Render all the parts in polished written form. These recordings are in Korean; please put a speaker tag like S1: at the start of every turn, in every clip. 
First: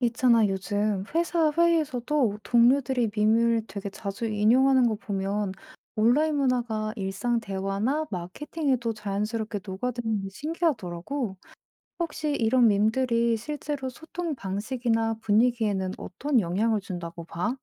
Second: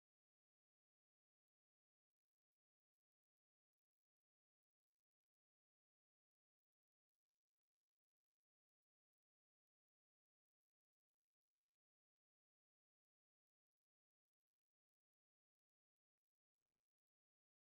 S1: 있잖아, 요즘 회사 회의에서도 동료들이 밈을 되게 자주 인용하는 거 보면 온라인 문화가 일상 대화나 마케팅에도 자연스럽게 녹아드는 게 신기하더라고. 혹시 이런 밈들이 실제로 소통 방식이나 분위기에는 어떤 영향을 준다고 봐?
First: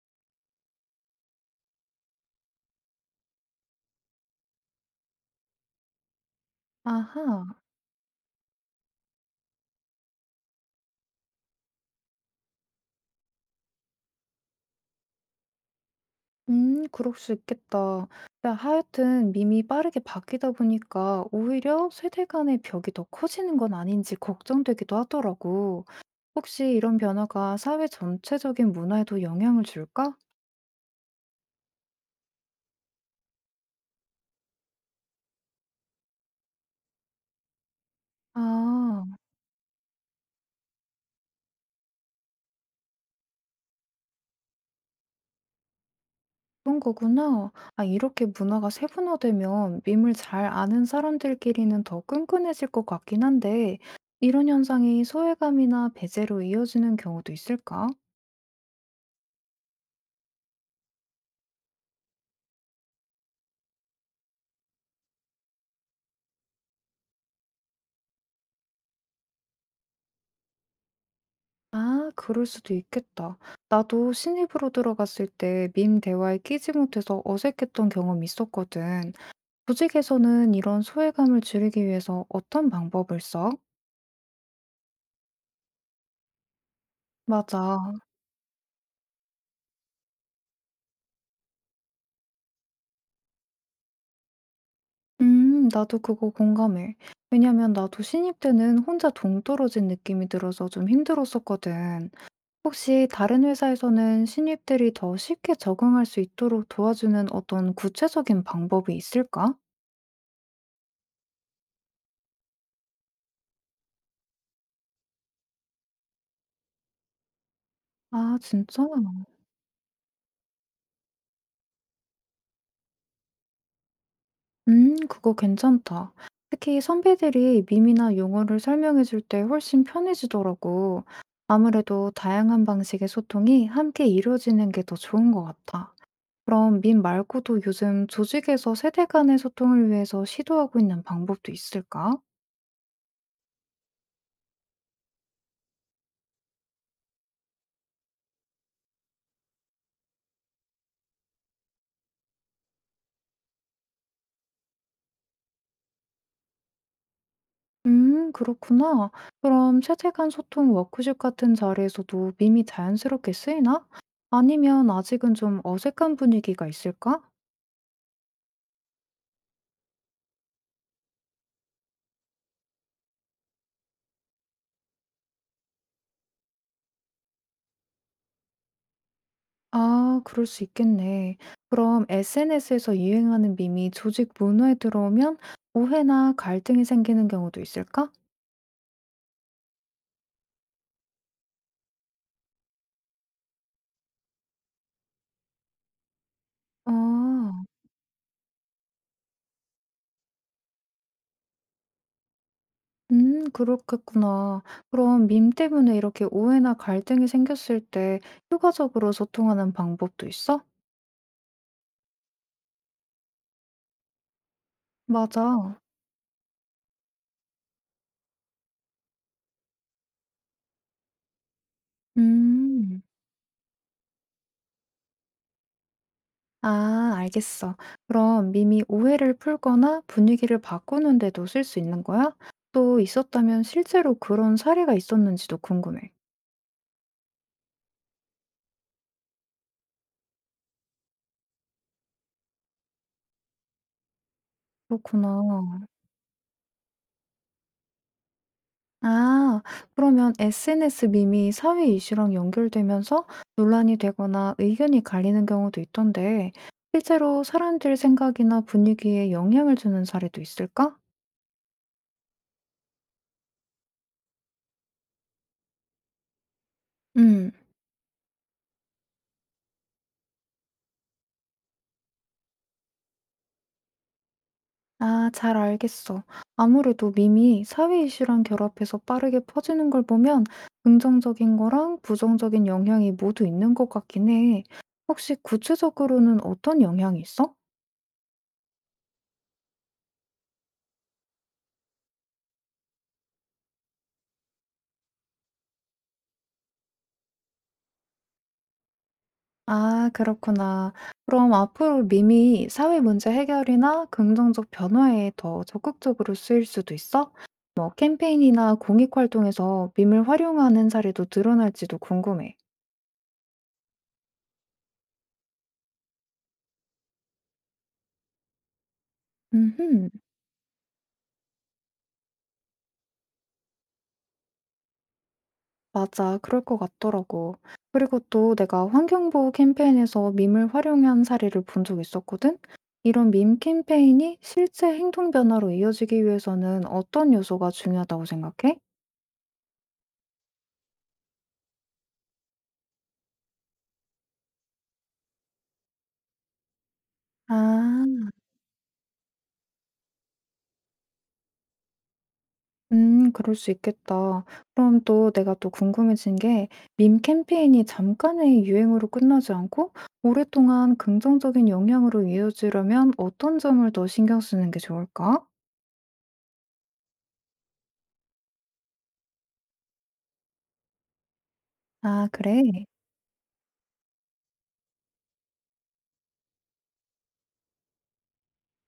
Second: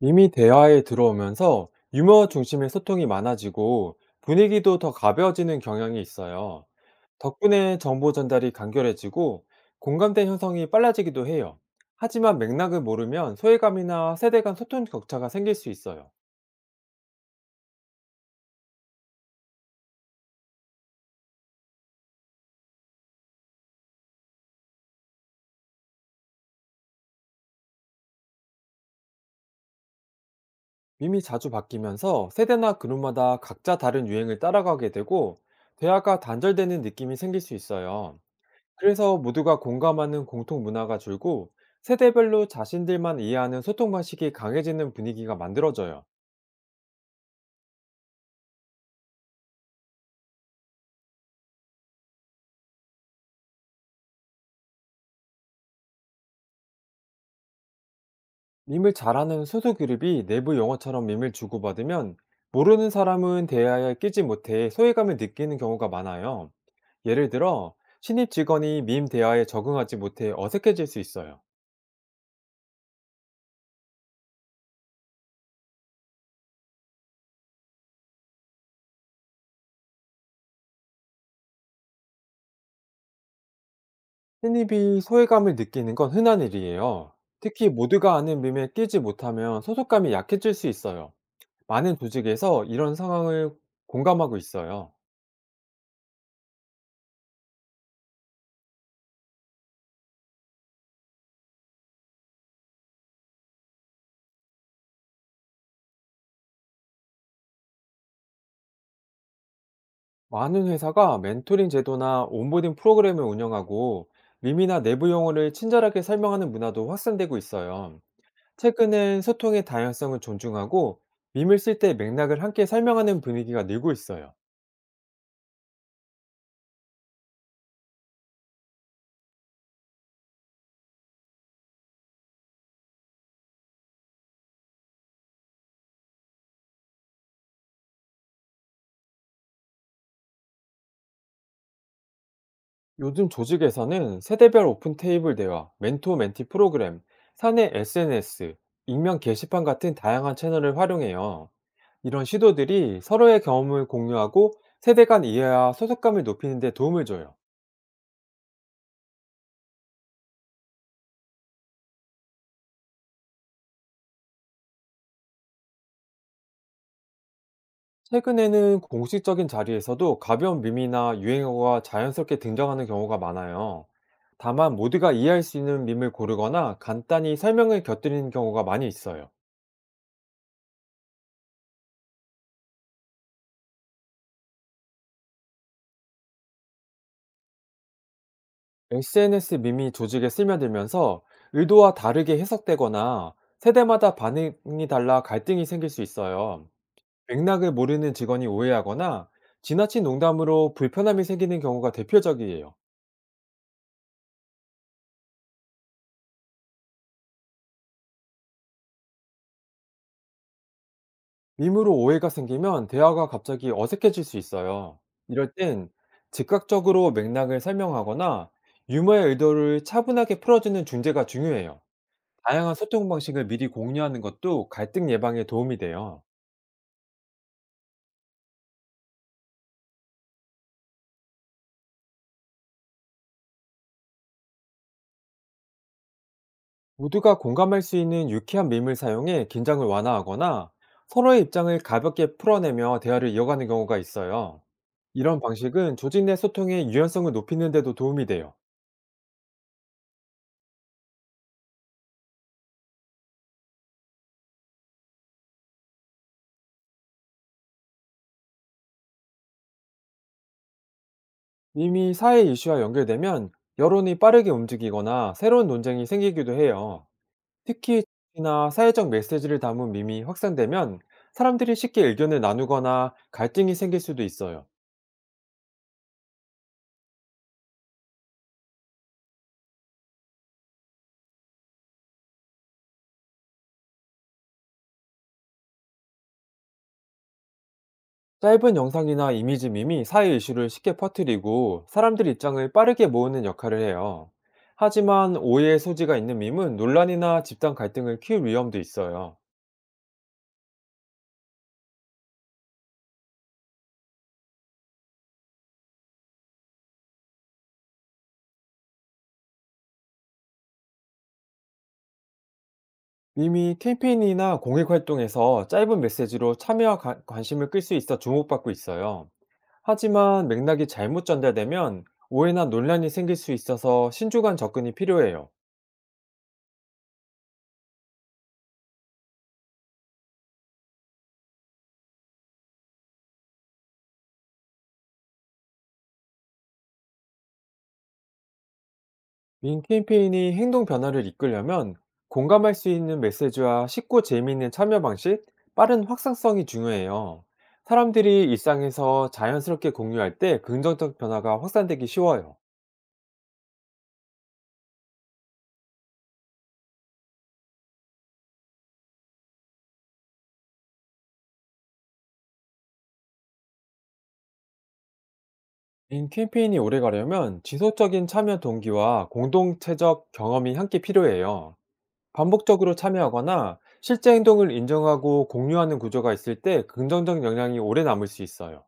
S2: 이미 대화에 들어오면서 유머 중심의 소통이 많아지고 분위기도 더 가벼워지는 경향이 있어요.
S1: 아하.
S2: 덕분에 정보 전달이 간결해지고 공감대 형성이 빨라지기도 해요. 하지만 맥락을 모르면 소외감이나 세대 간 소통 격차가 생길 수 있어요.
S1: 그럴 수 있겠다. 야, 하여튼 밈이 빠르게 바뀌다 보니까 오히려 세대 간의 벽이 더 커지는 건 아닌지 걱정되기도 하더라고. 혹시 이런 변화가 사회 전체적인 문화에도 영향을 줄까?
S2: 이미 자주 바뀌면서 세대나 그룹마다 각자 다른 유행을 따라가게 되고 대화가 단절되는 느낌이 생길 수 있어요.
S1: 아,
S2: 그래서 모두가 공감하는 공통 문화가 줄고 세대별로 자신들만 이해하는 소통 방식이 강해지는 분위기가 만들어져요.
S1: 그런 거구나. 아, 이렇게 문화가 세분화되면 밈을 잘 아는 사람들끼리는 더 끈끈해질 것 같긴 한데, 이런 현상이 소외감이나 배제로 이어지는 경우도 있을까?
S2: 밈을 잘하는 소수 그룹이 내부 영어처럼 밈을 주고받으면 모르는 사람은 대화에 끼지 못해 소외감을 느끼는 경우가 많아요. 예를 들어 신입 직원이 밈 대화에 적응하지 못해 어색해질 수 있어요.
S1: 아, 그럴 수도 있겠다. 나도 신입으로 들어갔을 때 밈 대화에 끼지 못해서 어색했던 경험이 있었거든. 조직에서는 이런 소외감을 줄이기 위해서 어떤 방법을 써?
S2: 신입이 소외감을 느끼는 건 흔한 일이에요. 특히
S1: 맞아.
S2: 모두가 아는 밈에 끼지 못하면 소속감이 약해질 수 있어요. 많은 조직에서 이런 상황을 공감하고 있어요.
S1: 나도 그거 공감해. 왜냐면 나도 신입 때는 혼자 동떨어진 느낌이 들어서 좀 힘들었었거든. 혹시 다른 회사에서는 신입들이 더 쉽게 적응할 수 있도록 도와주는 어떤 구체적인 방법이 있을까?
S2: 많은 회사가 멘토링 제도나 온보딩 프로그램을 운영하고 밈이나 내부 용어를 친절하게 설명하는 문화도 확산되고 있어요.
S1: 아, 진짜?
S2: 최근엔 소통의 다양성을 존중하고 밈을 쓸 때 맥락을 함께 설명하는 분위기가 늘고 있어요.
S1: 그거 괜찮다. 특히 선배들이 밈이나 용어를 설명해줄 때 훨씬 편해지더라고. 아무래도 다양한 방식의 소통이 함께 이루어지는 게 더 좋은 것 같아. 그럼 밈 말고도 요즘 조직에서 세대 간의 소통을 위해서 시도하고 있는 방법도 있을까?
S2: 요즘 조직에서는 세대별 오픈 테이블 대화, 멘토 멘티 프로그램, 사내 SNS, 익명 게시판 같은 다양한 채널을 활용해요. 이런 시도들이 서로의 경험을 공유하고 세대 간 이해와 소속감을 높이는 데 도움을 줘요.
S1: 그렇구나. 그럼 세대 간 소통 워크숍 같은 자리에서도 밈이 자연스럽게 쓰이나? 아니면 아직은 좀 어색한 분위기가 있을까?
S2: 최근에는 공식적인 자리에서도 가벼운 밈이나 유행어가 자연스럽게 등장하는 경우가 많아요. 다만 모두가 이해할 수 있는 밈을 고르거나 간단히 설명을 곁들이는 경우가 많이 있어요.
S1: 아, 그럴 수 있겠네. 그럼 SNS에서 유행하는 밈이 조직 문화에 들어오면 오해나 갈등이 생기는 경우도 있을까?
S2: SNS 밈이 조직에 스며들면서 의도와 다르게 해석되거나 세대마다 반응이 달라 갈등이 생길 수 있어요.
S1: 아.
S2: 맥락을 모르는 직원이 오해하거나 지나친 농담으로 불편함이 생기는 경우가 대표적이에요.
S1: 그렇겠구나. 그럼 밈 때문에 이렇게 오해나 갈등이 생겼을 때 효과적으로 소통하는 방법도 있어?
S2: 밈으로 오해가 생기면 대화가 갑자기 어색해질 수 있어요. 이럴
S1: 맞아.
S2: 땐 즉각적으로 맥락을 설명하거나 유머의 의도를 차분하게 풀어주는 중재가 중요해요. 다양한
S1: 음.
S2: 소통 방식을 미리 공유하는 것도 갈등 예방에 도움이 돼요.
S1: 아, 알겠어. 그럼 밈이 오해를 풀거나 분위기를 바꾸는데도 쓸 수 있는 거야? 또 있었다면 실제로 그런 사례가 있었는지도 궁금해.
S2: 모두가 공감할 수 있는 유쾌한 밈을 사용해 긴장을 완화하거나 서로의 입장을 가볍게 풀어내며 대화를 이어가는 경우가 있어요. 이런
S1: 그렇구나.
S2: 방식은 조직 내 소통의 유연성을 높이는 데도 도움이 돼요.
S1: 아, 그러면 SNS 밈이 사회 이슈랑 연결되면서 논란이 되거나 의견이 갈리는 경우도 있던데, 실제로 사람들 생각이나 분위기에 영향을 주는 사례도 있을까?
S2: 밈이 사회 이슈와 연결되면 여론이 빠르게 움직이거나 새로운 논쟁이 생기기도 해요.
S1: 음.
S2: 특히 정치나 사회적 메시지를 담은 밈이 확산되면 사람들이 쉽게 의견을 나누거나 갈등이 생길 수도 있어요.
S1: 아, 잘 알겠어. 아무래도 밈이 사회 이슈랑 결합해서 빠르게 퍼지는 걸 보면 긍정적인 거랑 부정적인 영향이 모두 있는 것 같긴 해. 혹시 구체적으로는 어떤 영향이 있어?
S2: 짧은 영상이나 이미지 밈이 사회 이슈를 쉽게 퍼뜨리고 사람들 입장을 빠르게 모으는 역할을 해요. 하지만 오해의 소지가 있는 밈은 논란이나 집단 갈등을 키울 위험도 있어요.
S1: 아, 그렇구나. 그럼 앞으로 밈이 사회 문제 해결이나 긍정적 변화에 더 적극적으로 쓰일 수도 있어? 뭐 캠페인이나 공익 활동에서 밈을 활용하는 사례도 늘어날지도 궁금해.
S2: 밈이 캠페인이나 공익 활동에서 짧은 메시지로 참여와 관심을 끌 수 있어 주목받고 있어요.
S1: 음흠.
S2: 하지만 맥락이 잘못 전달되면 오해나 논란이 생길 수 있어서 신중한 접근이 필요해요.
S1: 맞아. 그럴 것 같더라고. 그리고 또 내가 환경보호 캠페인에서 밈을 활용한 사례를 본 적 있었거든? 이런 밈 캠페인이 실제 행동 변화로 이어지기 위해서는 어떤 요소가 중요하다고 생각해?
S2: 민 캠페인이 행동 변화를 이끌려면 공감할 수 있는 메시지와 쉽고 재미있는 참여 방식, 빠른 확산성이 중요해요.
S1: 아.
S2: 사람들이 일상에서 자연스럽게 공유할 때 긍정적 변화가 확산되기 쉬워요.
S1: 그럴 수 있겠다. 그럼 또 내가 또 궁금해진 게, 밈 캠페인이 잠깐의 유행으로 끝나지 않고, 오랫동안 긍정적인 영향으로 이어지려면 어떤 점을 더 신경 쓰는 게 좋을까?
S2: 민 캠페인이 오래 가려면 지속적인 참여 동기와 공동체적 경험이 함께 필요해요.
S1: 아, 그래?
S2: 반복적으로 참여하거나 실제 행동을 인정하고 공유하는 구조가 있을 때 긍정적 영향이 오래 남을 수 있어요.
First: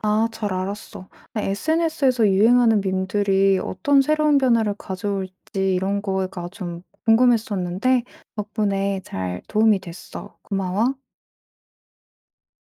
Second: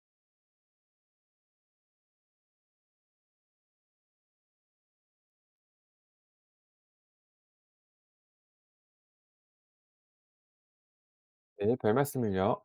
S1: 아, 잘 알았어. SNS에서 유행하는 밈들이 어떤 새로운 변화를 가져올지 이런 거가 좀 궁금했었는데, 덕분에 잘 도움이 됐어. 고마워.
S2: 네, 별 말씀을요.